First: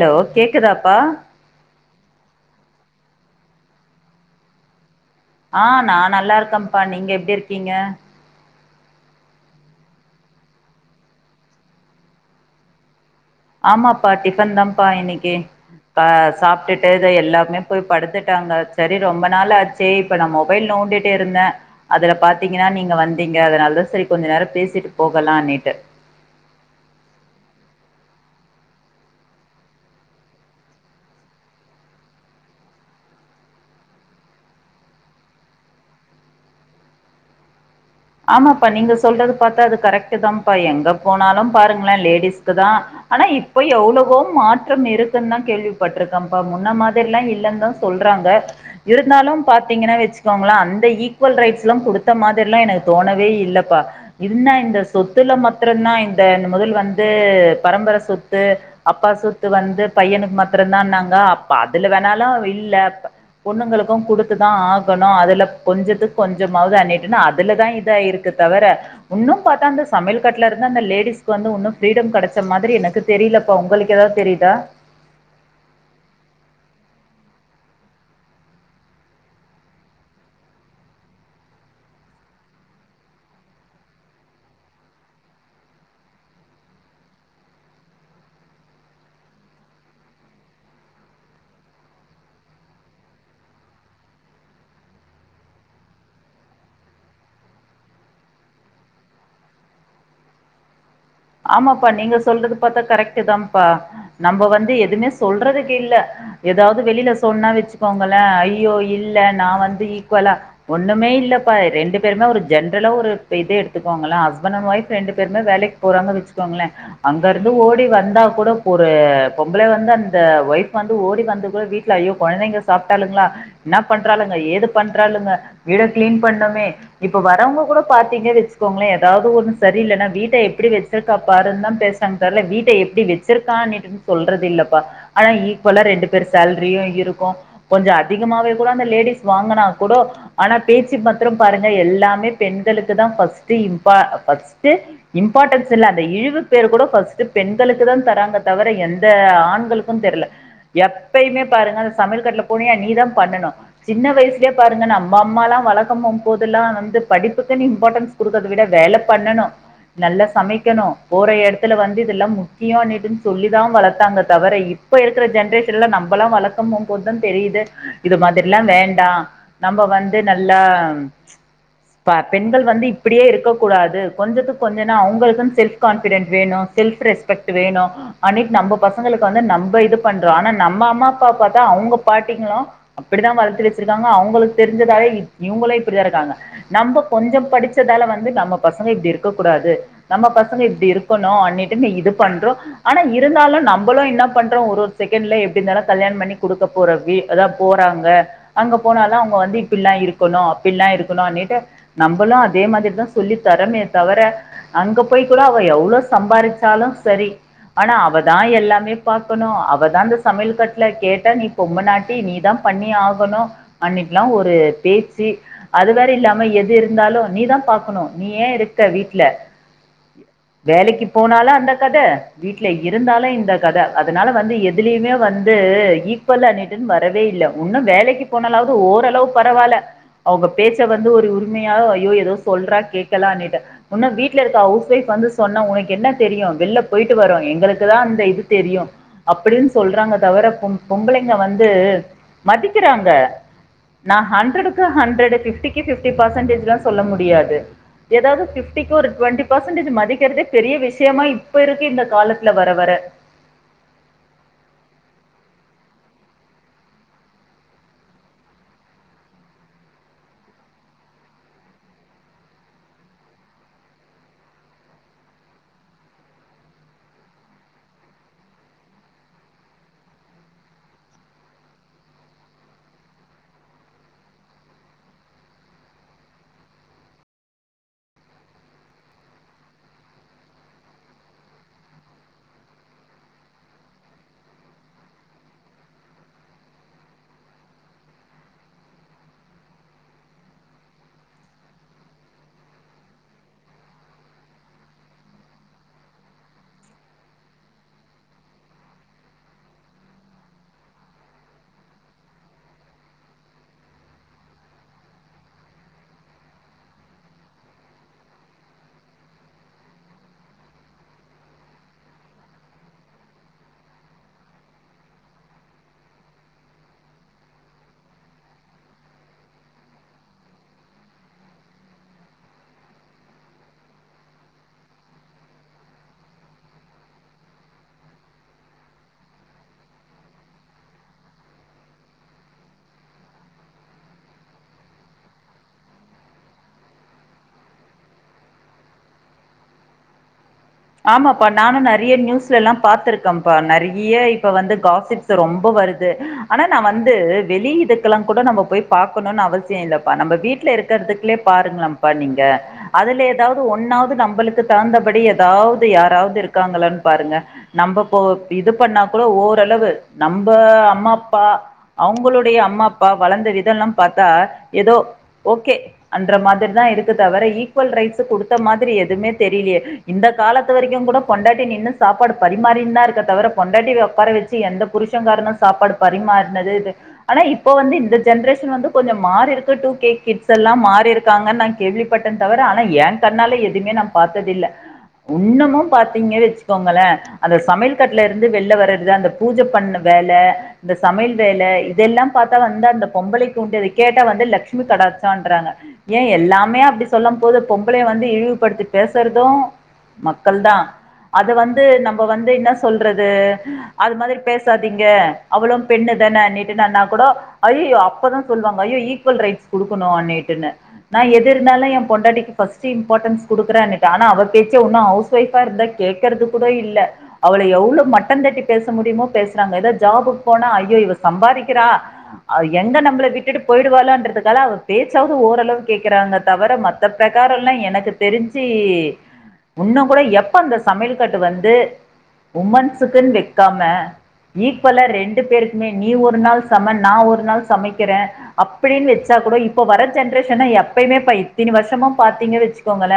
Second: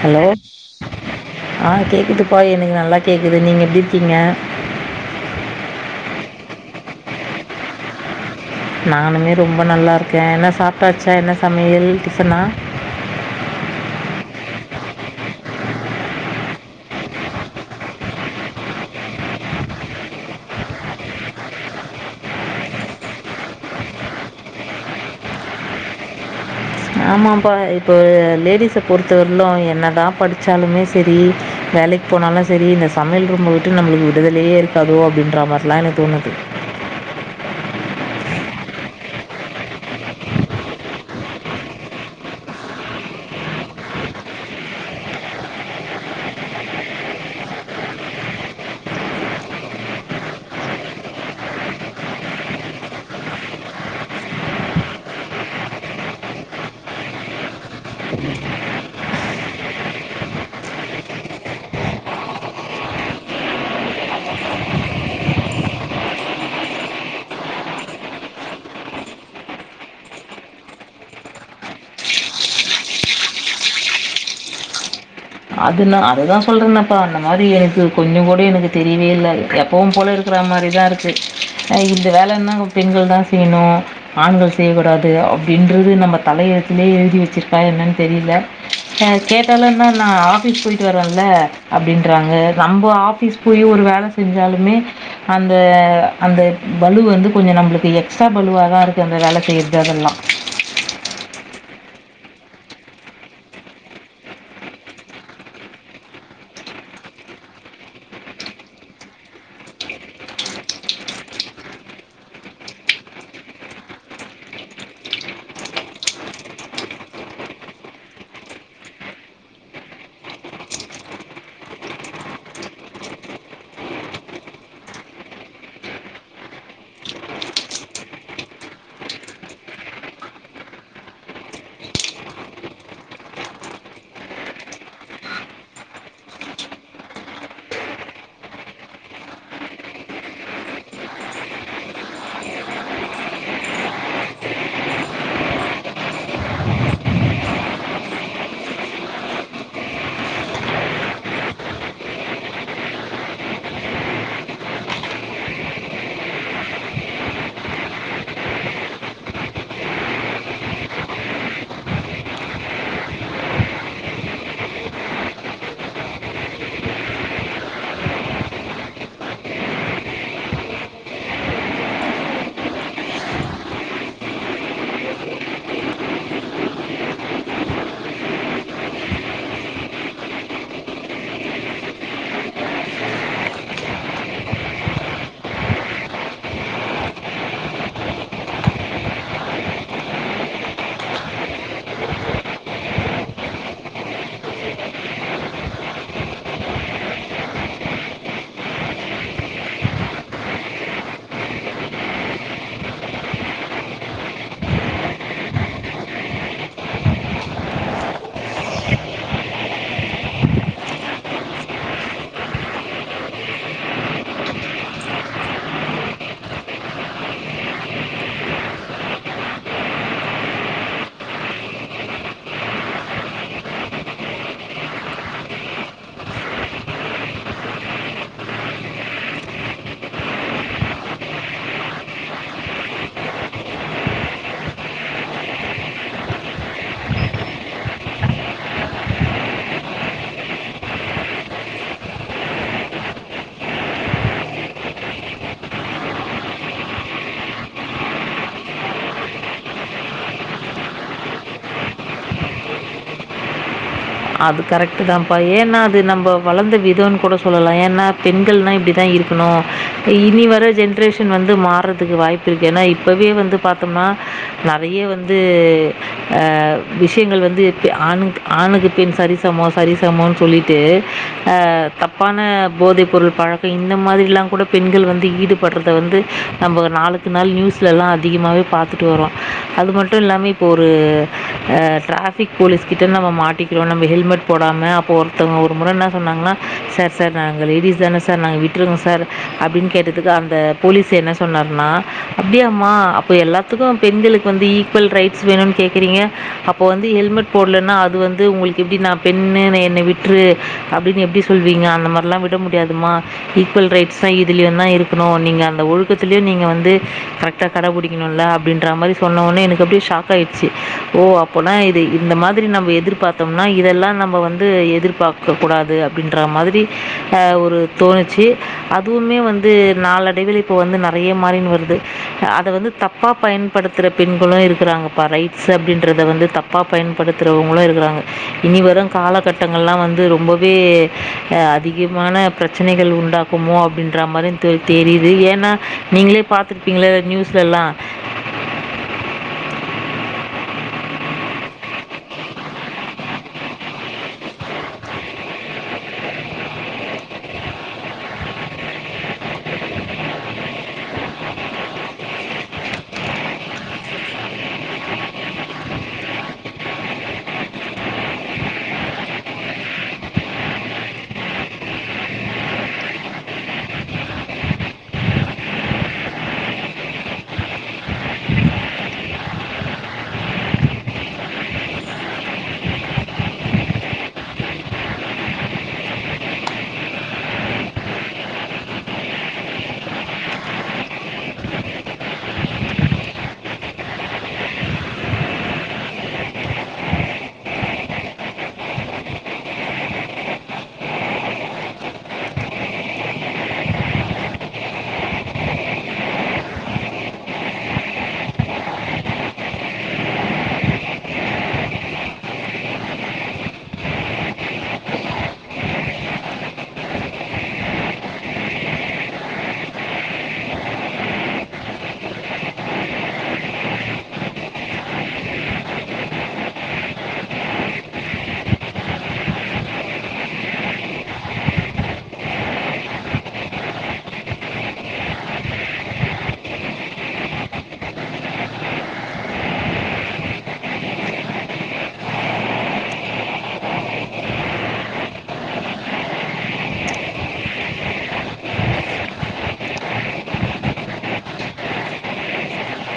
hello ஆ கேக்குதுப்ப எனக்கு நல்லா கேக்குது நீங்க எப்டி இருக்கீங்க ஆ நா நல்லா இருக்கப்பா நீங்க எப்டி இருக்கீங்க நானுமே ரொம்ப நல்லாருக்க என்ன சாப்டாச்சா என்ன சமையல் டிஃபனா ஆமாப்பா டிஃபன் தாப்பா இன்னைக்கி ஆ சாப்ட்டுட்டு இது எல்லாமே போய் படுத்துட்டாங்க சரி ரொம்ப நாள் ஆச் சே இப்ப நா மொபைல் நோண்டுட்டே இருந்த அதுல பாத்தீங்கனா நீங்க வந்தீங்க அதனால தா சரி கொஞ்ச நேரோ பேசிட்டு போகலானிட்டு ஆமாப்பா இப்போ லேடிஸ பொறுத்தவர்லோ என்னதா படிச்சாலுமே செரி வேலைக் போனாலு செரி இந்த சமையல் ரூம்ம விட்டு நம்மளுக்கு விடுதலையே இருக்காதோ அப்டின்ற மாரில எனக்கு தோணுது ஆமாப்பா நீங்க சொல்றது பாத்தா அது கரெக்ட்டு தாப்பா எங்க போனாலு பாருங்களே லேடிஸ்க்கு தா ஆனா இப்ப எவ்வளவோ மாற்றம் இருக்குன் தா கேள்விப்பட்டிருக்க பா முன்ன மாதிரில்லா இல்லந்தா சொல்றாங்க இருந்தாலும் பாத்தீங்கன்னா வச்சுக்கோங்களா அந்த ஈக்குவல் ரைட்ஸ் எல்லா குடுத்த மாதிரில்லா எனக் தோணவே இல்லப்பா இன்ன இந்த சொத்துல மத்றதா இந்த முதல் வந்து பரம்பர சொத்து அப்பா சொத்து வந்து பையனுக்கு மத்திரதான்னாங்க அப் அதுல வேணாலு இல்லப் பொண்ணுங்களுக்கு குடுத்து தா ஆகணு அதுல கொஞ்சத்துக்கு கொஞ்சமாவது அனேட்டுன்னு அதுலதா இதா இருக்கு தவிர உன்னும் பாத்தா அந்த சமயல் கட்டல இருந்து அந்த லேடிஸ்கு வந்து உன்னு பிரீடம் கெடைச்ச மாரி எனக்கு தெரியலப்பா உங்களுக்கு ஏதாவது தெரியுதா அதுன அதுதா சொல்றேனப்ப அந்த மாரி எனக்கு கொஞ்சோ கூட எனக்கு தெரியவே இல்ல எப்பவு போல இருக் இருக்குற மாரி தா இருக்கு அ இந்த வேலன்ன பெண்கள் தா செய்யணு ஆண்கள் செய்யக்கூடாது அப்டின்றது நம்ம தலையத்திலயே எழுதி வச்சிருக்கா என்ன தெரியல ச கேட்டாலு என்னண்ணா ஆபீஸ் போயிட்டு வரல்ல அப்டின்றாங்க நம்ப ஆபீஸ் போய் ஒரு வேல செஞ்சாலுமே அந்த அந்த பளு வந்து கொஞ்ச நம்மளுக்கு எக்ஸ்ட்ரா பளுவா தா இருக்கு அந்த வேல செய்ரது அதெல்லா ஆமாப்பா நீங்க சொல்றது பாத்தா கரெக்டு தான்ப்பா நம்ம வந்து எதுவுமே சொல்றதுக்கு இல்ல ஏதாவது வெளியில சொன்னா வச்சுக்கோங்களே ஐயோ இல்ல நா வந்து ஈக்குவலா ஒண்ணுமே இல்லப்பா ரெண்டு பேருமே ஒரு ஜென்ரலா ஒரு இதே எடுத்துக்கோங்கள ஹஸ்பண்ட் அண்ட் ஒயஃப் ரெண்டு பேருமே வேலைக் போறாங்க வச்சுக்கோங்களே அங்க இருந்து ஓடி வந்தா கூட ஒரு பொம்பள வந்து அந்த ஒய்ஃப் வந்து ஓடி வந்து கூட வீட் ஐயோ கொழந்தைங்க சாப்பிட்டாலுங்களா என்ன பண்றாளுங்க ஏது பண்றாளுங்க வீட கிளீன் பண்னுமே இப்ப வரவங்க கூட பாத்தீங்க வச்சுக்கோங்களே ஏதாவது ஒண்ணு சரியில்லைன்னா வீட்ட எப்டி வச்சிருக்கா பாரு தா பேசாங்க தவிர வீட்டை எப்டி வச்சிருக்கான்னுட்டுன் சொல்றது இல்லப்பா ஆனா ஈக்குவலா ரெண்டு பேர் சேல்ரியு இருக்கு கொஞ்ச அதிகமாவே கூட அந்த லேடிஸ் வாங்குனா கூடோ ஆனா பேச்சு மத்திரம் பாருங்க எல்லாமே பெண்களுக்கு தா ஃபஸ்ட் இம்ப் ஃபஸ்ட்டு இம்பார்ட்டன்ஸ் இல்ல அந்த இழிவு பேர் கூட ஃபர்ஸ்ட் பெண்களுக்கு தா தராங்க தவிர எந்த ஆண்களுக்கு தெர்ல எப்பயுமே பாருங்க அந்த சமையல் கட்ல போனியா நீ தா பண்ணனு சின்ன வயசுலயே பாருங்க நம்ப அம்மாலா வளக்கும் ம் போதெல்லா வந்து படிப்புக்குன்னு இம்பார்ட்டன்ஸ் குடுக்கறத விட வேல பண்ணணு நல்லா சமைக்கணு போற எடத்துல வந்து இதெல்லா முக்கியனுட்டுன்னு சொல்லி தா வளத்தாங்க தவற இ ப்ப இருக்க ஜென்ரேஷன்ல நம்மளா வளர்கம்போது தெரியுது இது மாதிரில்லா வேண்டா நம்ம வந்து நல்லா ப பெண்கள் வந்து இப்டியே இருக்க கூடாது கொஞ்சத்து கொஞ்சனா அவங்களுளுக்கு செல்ஃப் கான்பிடெட் வேணு செல்ஃப் ரெஸ்பெக்ட் வேணு அனிக் நம்ம பசங்களுக்கு வந்து நம்ம இது பண்றோ ஆனா நம்ம அம்மா அப்பா பாத்தா அவங்க பாட்டீங்களு அப்டித்தா வளத்து வச்சிருக்காங்க அவுங்களுக் தெரிஞ்சதாலே இவ் இவுங்களயு இப்டிதா இருக்காங்க நம்ப கொஞ்சோ படிச்சதால வந்து நம்ம பசங்க இப்டி இருக்க கூடாது நம்ப பசங்க இப்டி இருக்கணு அன்னிட்டு நீ இது பண்றோ ஆனா இருந்தாலு நம்பளு என்ன பண்றோ ஒரு செகண்ட்ல எப்டிருந்தாலு கல்யாணம் பண்ணி குடுக்க போற வீட் அதா போறாங்க அங்க போனாலு அவுங்க வந்து இப்பில்லா இருக்கணு அப்பில்லா இருக்கணு அப்டின்ட்டு நம்பளு அதே மாதிரி தா சொல்லி தரமே தவிர அங்க போய் கூட அவ எவ்ளோ சம்பாருச்சாலு சரி ஆனா அவதா எல்லாமே பாக்கணு அவதா இந்த சமையல் கட்ல கேட்டா நீ பொம்முனாட்டி நீதா பண்ணி ஆகணு அன்னிட்டுல்லா ஒரு பேச்சு அது வேற இல்லாம எது இருந்தாலு நீதா பாக்கணு நீ ஏ இருக்க வீட்ல வேலைக்கீ போனாலு அந்த கத வீட்ல இருந்தாலு இந்த கத அதுனால வந்து எதுலயுமே வந்து ஈக்குவல்லா நின் ட்டு வரவே இல்ல ஒன்னு வேலைக்கு போனாலாவது ஓரளவு பரவால்ல அவுங்க பேச்ச வந்து ஒரு உரிமையா ஐயோ ஏதோ சொல்றா கேக்லானிட்டு உன்ன வீட்ல இருக்க ஹவுஸ் ஒய்ப் வந்து சொன்னா உனக் என்ன தெரியு வெள்ள போயிட்டு வரோ எங்களுக்கு தா அந்த இது தெரியு அப்டின்னு சொல்றாங்க தவிர பொம் பொம்பளைங்க வந்து மதிக்கிறாங்க நா ஹண்ட்ரடுக்கு ஹண்ட்ரட் பிஃப்டிக்கு பிஃப்டி பெர்சன்டேஜ்லா சொல்ல முடியாது ஏதாவுது பிஃப் டிக்கு ஒரு டுவென்டிபர்சடேஜ் மதிக்கிறதே பெரிய விஷயமா இப்ப இருக்கு இந்த காலத்துல வர வர அது கரெக்டு தான்ப்பா ஏன்னா அது நம்ம வளந்த விதோன்னு கூட சொல்லலா ஏன்னா பெண்கள்னா இப்டி தா இருக் இனி வர ஜென்ரேஷன் வந்து மார்றதுக்கு வாய்ப்பு இருக்கு ஏன்னா இப்பவே வந்து பாத் க்குனா நெறய வந்து ஆ விஷயங்கள் வந்து இக்கு ஆணுக் ஆணுக்கு பெண் சரிசமோ சரிசமோன்னு சொல்லிட்டு ஆ தப்பான போதை பொருள் பழக் இப்ப இந்த மாதிரில்லா கூட பெண்கள் வந்து ஈடுபடுறது வந்து நம்ப நாளுக்கு நாள் நியூஸ்லல்லா அதிகமாவே பாத் ட்டுட்டு வரோ அது மட்டு இல்லாம இப்ப ஒரு ஆ டிராஃபிக் போலீஸ் கிட்ட நம்ம மாட் டிக்கிறோ நம்ம ஹெல்மெட் போடாம அப்ப ஒருத்தோங்க ஒரு முற என்ன சொன்னாங்கன்னா சார் சார் நாங்க லேடிஸ் தான சார் நாங்க வீட் ட்ருங்க சார் அப்டின்னு கேட்டதுக்கு அந்த போலீஸே என்ன சொன்னார்னா அப்டியாமா அப்ப எல்லாத் துக்கு பெண்களுக்கு வந்து ஈக்குவல் ரைட்ஸ் வேணுனு கேக்குறீங்க அப்போ வந்து ஹெல்மெட் போடலன்னா அது வந் து உங்ளுக்கு எப்டி நா பெண்ணு என்ன விட்டுரு அப்டின்னு எப்டி சொல்லுவீங்க அந்த மாறில்லா விட முடியாதுமா ஈக்குவல் ரைட்ஸ் னா இதுலயு தா இருக்கணு நீங்க அந்த ஒழுக்கத்துலயு நீங்க வந்து கரெக் ட்டா கடபுடிக்கணுல்ல அப்டின்ற மாறி சொன்ன ஒன்னே எனக்கு அப்டியே ஷாக் ஆயிடுச்சு ஓ அப்போனா இது இந்த மாதிரி நம்ப எதிர்பார் த்தோம்னா இதெல்லா நம்ப வந்து எதிர்பாக்க கூடாது அப்டின்ற மாதிரி ஆ ஒரு தோணுச்சு அதுவுமே வந்து நாளடைவில் இப்போ வந்து நெறய மாறின்னு வருது அத வந்து தப் பா பயன்படுத்துற பெண்களு இருக்குறாங்கப்பா ரைட்ஸ் அப்டின்றத வந்து தப்பா பயன்படுத்துறோங்களு இருக்குறாங்க இனி வரு காலகட்டங்கள்லா வந்து ரொம்பவே ஆ அதிகமான ப்ரச்சனைகள் உண்டாகு குமோ அப்டின்ற மாறி தெரி தெரியுது ஏன்னா நீங்ளே பாத்திருப்பீங்ள்ல நியூஸ்ல எல்லா ஆமாப்பா நானு நெறய்யே நியூஸ்லெல்லா பாத்திருக்கேன்ப்பா நிறைய்ய இப்ப வந்து காசிப்ஸ் து ரொம்ப வருது ஆனா நா வந்து வெளி இதுக்கெல்லா கூட நம்ம போய் பாக்கணுனு அவசியோ இல்லப்பா நம்ப வீட் ல இருக்கிறதுக்லே பாருங்களேம்ப்பா நீங்க அதுல ஏதாவ்து ஒன்னாவது நம்பளுக்கு தகுந்தபடி எது தாவுது யாராவது இருக்காங்களான்னு பாருங்க நம்ப போ இது பண்ணா கூட ஓரளவு நம்ப அம்மா ப்பா அவுங்களுடைய அம்மா அப்பா வளந்த விதெல்லோ பாத்தா எதோ ஓகே அன்ற மாதிரி தா இருக்கு தவிர ஈக்குவல் ரைட்ஸ் குடுத்த மாதிரி எதுவுமே தெரிலியே இந்த காலத்து வரக்கு கூட பொண்டாட்டி நின்னு சாப்பாடு பரிமாறின்தா இருக்க தவிர பொண்டாட்டிய ஒக்கார வச் த்து எந்த புருஷகாரனு சாப்பாடு பரிமாறுனது இது ஆனா இப்ப வந்து இந்த ஜென்ரேஷன் வந்து கொஞ்சோ மாறி இருக்கு டூ கே கிட்ஸ் எல்லா மாறி இருக்காங்கான்னு நா கேள்வி பட்டே தவிர ஆனா ஏ கண்ணால எதுமே நா பாத்தது இல்ல உன்னமு பாத்தீங்க வச்சுக்கோங்களே அந்த சமையல் கட்ல இருந்து வெள்ல வர்றது அந்த பூஜ பண்ண வேல இந்த சமையல் வேல இதெல்லா பாத்தா வந்து அந்த பொம்பளை குண்டவை கேட்டா வந்து லட்சுமி கடாச்சங்றாங்க ஏ எல்லாமே அப்டி சொல்லும் போது பொம்பளைய வந்து இழிவு படுத்தி பேசுறது மக்கள் தா அத வந்து நம்ப வந்து இன்னா சொல்றது அது மாரி பேசாதீங்க அவளு பெண்ணு தான அண்ணிட்டுண்ணா கூடோ ஐய்யய்யோ அப்பதா சொல்லுவாங்க ஐயோ ஈக்வல் ரைட்ஸ் குடுக்கணு அன்னிட்டுன்னு நா எதிர்னாலு எ பொண்டாட்டிக்கு ஃபர்ஸ்ட் இம்பார்ட்டன்ஸ் குடுக்குறன்னிட்டு ஆனா அவ பேச்சே உன்னோ ஹவுஸ் ஒய்ஃப்பா இருந்தா கேட்கறது கூட இல்ல அவள எவ்ளோ மட்ட தட்டி பேச முடியுமோ பேசுறாங்க ஏதோ ஜாபுக்கு போனா ஐயோ இவ சம்பாதிக்கிறா எங்க நம்பள விட்டுட்டு போயிடுவாலோன்றதுக்காக அவ பேச்சாவது ஓரளவு கேக்குறாங்க தவர மத் த பிரகாரல்லா எனக்கு தெரிஞ்சி உன்னோ கூட எப்ப அந்த சமையல் கட்டு வந்து உமன்ஸுக்குன்னு வெக்காம ஈக்வலா ரெண்டு பேருக்குமே நீ ஒரு நாள் சம நா ஒரு நாள் சமைக்குற அப்டின் வெச்சா கூட இப்ப வர ஜென்ரேஷன்னா எப்பயுமே இப்ப இத்தனி வருஷமா பாத்தீங்க வச்சுக்கோங்கள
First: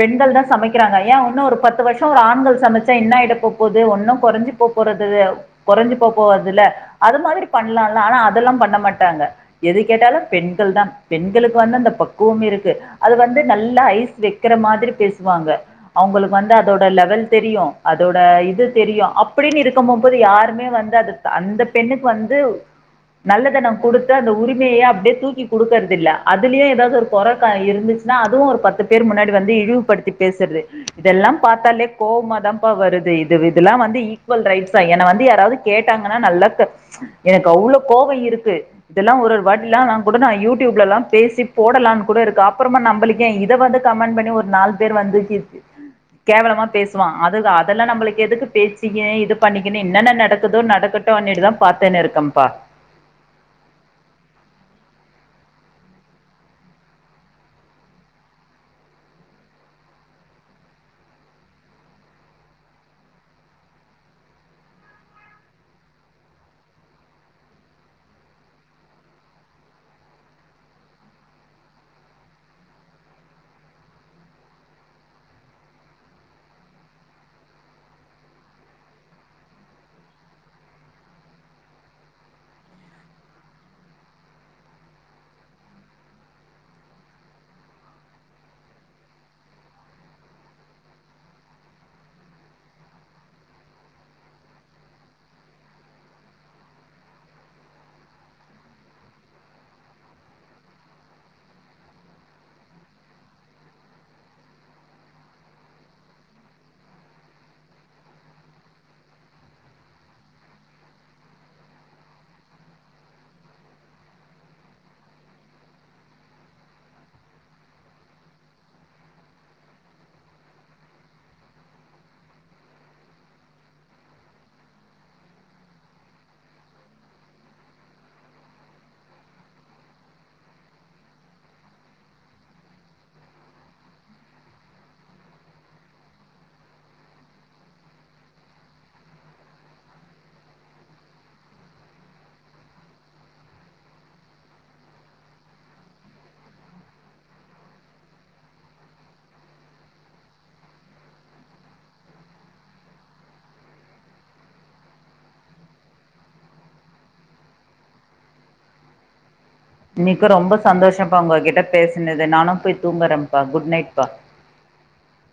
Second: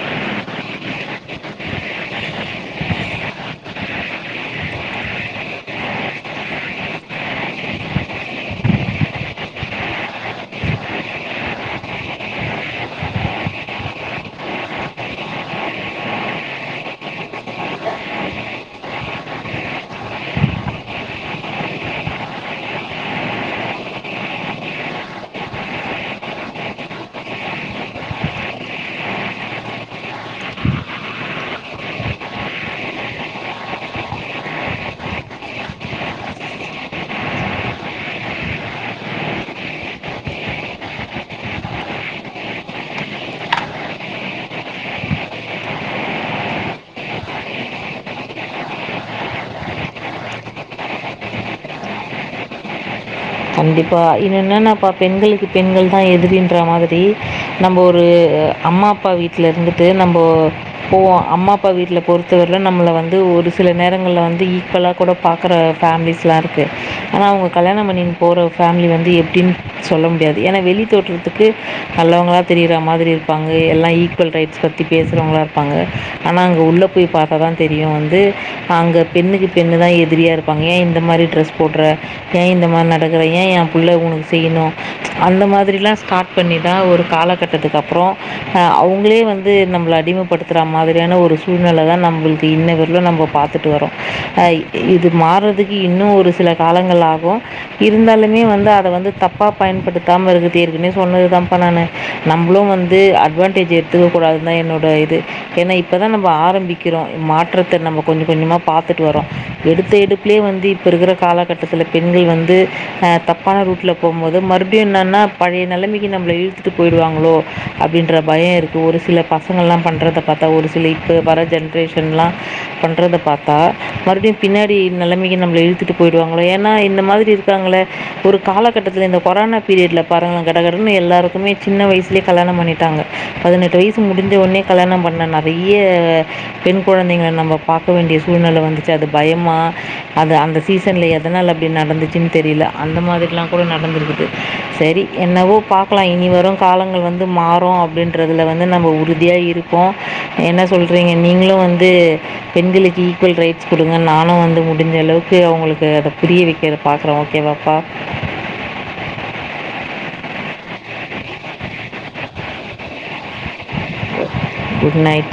பெண்கள் தா சமைக்கிறாங்க ஏ உன்னோ ஒரு பத்து வருஷோ ஒரு ஆண்கள் சமச்சா என்ன ஆய்ட போப்போது ஒன்னு கொறஞ்சு போப்போறதுல்ல கொறஞ்சு போ போர்து இல்ல அது மாதிரி பண்லால ஆனா அதெல்லா பண்ண மாட்டாங்க எது கேட்டாலு பெண்கள் தா பெண்களுக்கு வந்து அந்த பக்குவம் இருக்கு அது வந்து நல்லா ஐஸ் வெக்கற மாதிரி பேசுவாங்க அவங்ளுக் வந்து அதோட லெவல் தெரியு அதோட இது தெரியோ அப்டின்னு இருக்கும் மோபோது யாருமே வந்து அது அந்த பெண்ணுக்கு வந்து நல்லத நம் குடுத்து அந்த உரிமையே அப்டியே தூக்கி குடுக்கற்து இல்ல அதுலயு ஏதாவது ஒரு கொற க இருந்துச் னா அதுவு ஒரு பத்து பேரு முன்னாடி வந்து இழிவுபடுத்தி பேசர்து இதெல்லா பாத்தாலே கோவமாதா ப்பா வருது இது இதெல்லா வந்து ஈ ஈக்வல் ரைட்ஸ் தா என்ன வந்து யாராவது கேட்டாங்ன்னா நல்லா எனக்கு அவ்ளோ கோவோ இருக்கு இதெல்லா ஒரு ஒரு வாட்டிலா நா கூட தா யூடியூப்லல்லா பேசி போடலான் கூட இருக்கு அப்பறமா நம்பளுக் ஏ இத வந்து கமெண்ட் பண்ணி ஒரு நாலு பேரு வந்து திட் கேவலமா பேசுவா அது அதெல்லா நம்பளுக் எதுக்கு பேச்சிக்க இது பண்ணிக்குனு என்னன்ன நடக்குதோ நடக்கட் டோனிட்டு தா பாத்துன்னு இருக்கம்ப்பா கண்டிப்பா இன்ன என்னன்னாப்பா பெண்களுக்கு பெண்கள் தா எதிரின்ற மாதிரி நம்ப ஒரு அம்மா அப்பா வீட்ல இருந்துட்டு நம்போ போவோ அம்மா அப்பா வீட்ல பொறுத்தவர்ல நம்பள வந்து ஒரு சில நேரங்கள்ல வந்து ஈக்வலா கூட பாக்குற ஃபேமிலிஸ்லா இருக்கு ஆனா அவங்க கல்யாணம் பண்ணின் போற ஃபேமிலி வந்து எப்டின்னு சொல்ல முடியாது ஏன்னா வெளி தோட்றத்துக்கு நல்லவங்ளா தெரியரா மாதிரி இரு காங்க எல்லா ஈக்வல் ரைட்ஸ் பத்தி பேசுறவங்ளா இருப்பாங்க ஆனா அங்க உள்ள போய் பாத் தா தெரியு வந்து அங்க பெண்ணுக்கு பெண்ணு தா எதிரியா இருப்பாங்க ஏ இந்த மாரி ட்ரெஸ் போட்ற ஏ இந்த மார் நடக் குற ஏ எ புள்ள உனக்கு செய்யனு அந்த மாதிரிலா ஸ்டார்ட் பண்ணி தா ஒரு காலகட்டத்துக்கு அப்றோ அ அவுங்ளே வந்து நம்பள அடிமப்படுத்துற மாதிரியான ஒரு சூழ்நெல தா நம்ளுக் இன்னவர்லு நம்ப பாத் த்துட்டு வரோ அ இது மாறதுக்கு இன்னோ ஒரு சில காலங்கள் ஆகு இருந்தாலுமே வந்து அத வந்து தப்பா பயன்படுத்தாம இருட்டே இருக்குன்னு சொன்னது தான்ப்பா நானு நம்புளு வந்து அட்வான்டேஜ் எடுத்துக்க கூடாதுதா என்னோட இது ஏன்னா இப்பதா நம்ப ஆரம்பிக் க்கிறோ மாற்றத்த நம்ப கொஞ்சோ கொஞ்சமா பாத்துட் வரோ எடுத்த எடுப்லே வந்து இப்போ இருக்குற கால கட்டத்துல பெண்கள் வந்து அ தப்பான ரூட்ல போம்மோது மறுப்டியோ என்னன்னா பழைய நெலமைக்கு நம்மள இழுத்துட்டு போயிடுவாங்ளோ அப்டின்ற பயோ இருக்கு ஒரு சில பசங்கள்லா பண்றத பாத்தா ஒரு சில இப்போ வர ஜென்ரேஷன் ல்லா பண்றத பாத்தா மறுபடியு பின்னாடி நெலமைக்கு நம்மள இழுத்துட்டு போயிடுவாங்களோ ஏன்னா இந்த மாதிரி இரு இருக்காங்களே ஒரு காலகட்டத்தில இந்த கொரோனா பீரியட்ல பாரே கட கடனு எல்லாருக்குமே சின்ன வயசுலயே கல்யாணோ பண்ணிட்டாங்க பதினெட்டு வயசு முடிஞ்ச ஒடனே கல்யாணோ பண்ண நெறைய பெண் கொழந்தைங்கள நம்ம பாக்க வேண்டிய சூழ்நில வந்துச்சு அது பயமா அது அந்த சீசன்ல எதனால அப்டி நடந்துச்சுனு தெரியல அந்த மாதிரிலா கூட நடந்துருக்குது செரி என்னவோ பாக்கலா இனி வரு காலங்கள் வந்து மாறு அப்டின்றதுல வந்து நம்ம உறுதியா இருக்கோ என்ன சொல்றீங்க நீங்களு வந்து பெண்களுக்கு ஈக்குவல் ரைட்ஸ் குடுங்க நானு வந்து முடிஞ்ச அளவுக்கு அவுங்களுக்கு அத புரிய வக்கிற பாக்குறோ ஓகேவாப்பா இன்னைக்கு ரொம்ப சந்தோஷப்பா உங்ககிட்ட பேசுனது நானு போய் தூங்குறேப்பா குட் நைட் பா குட் நைட்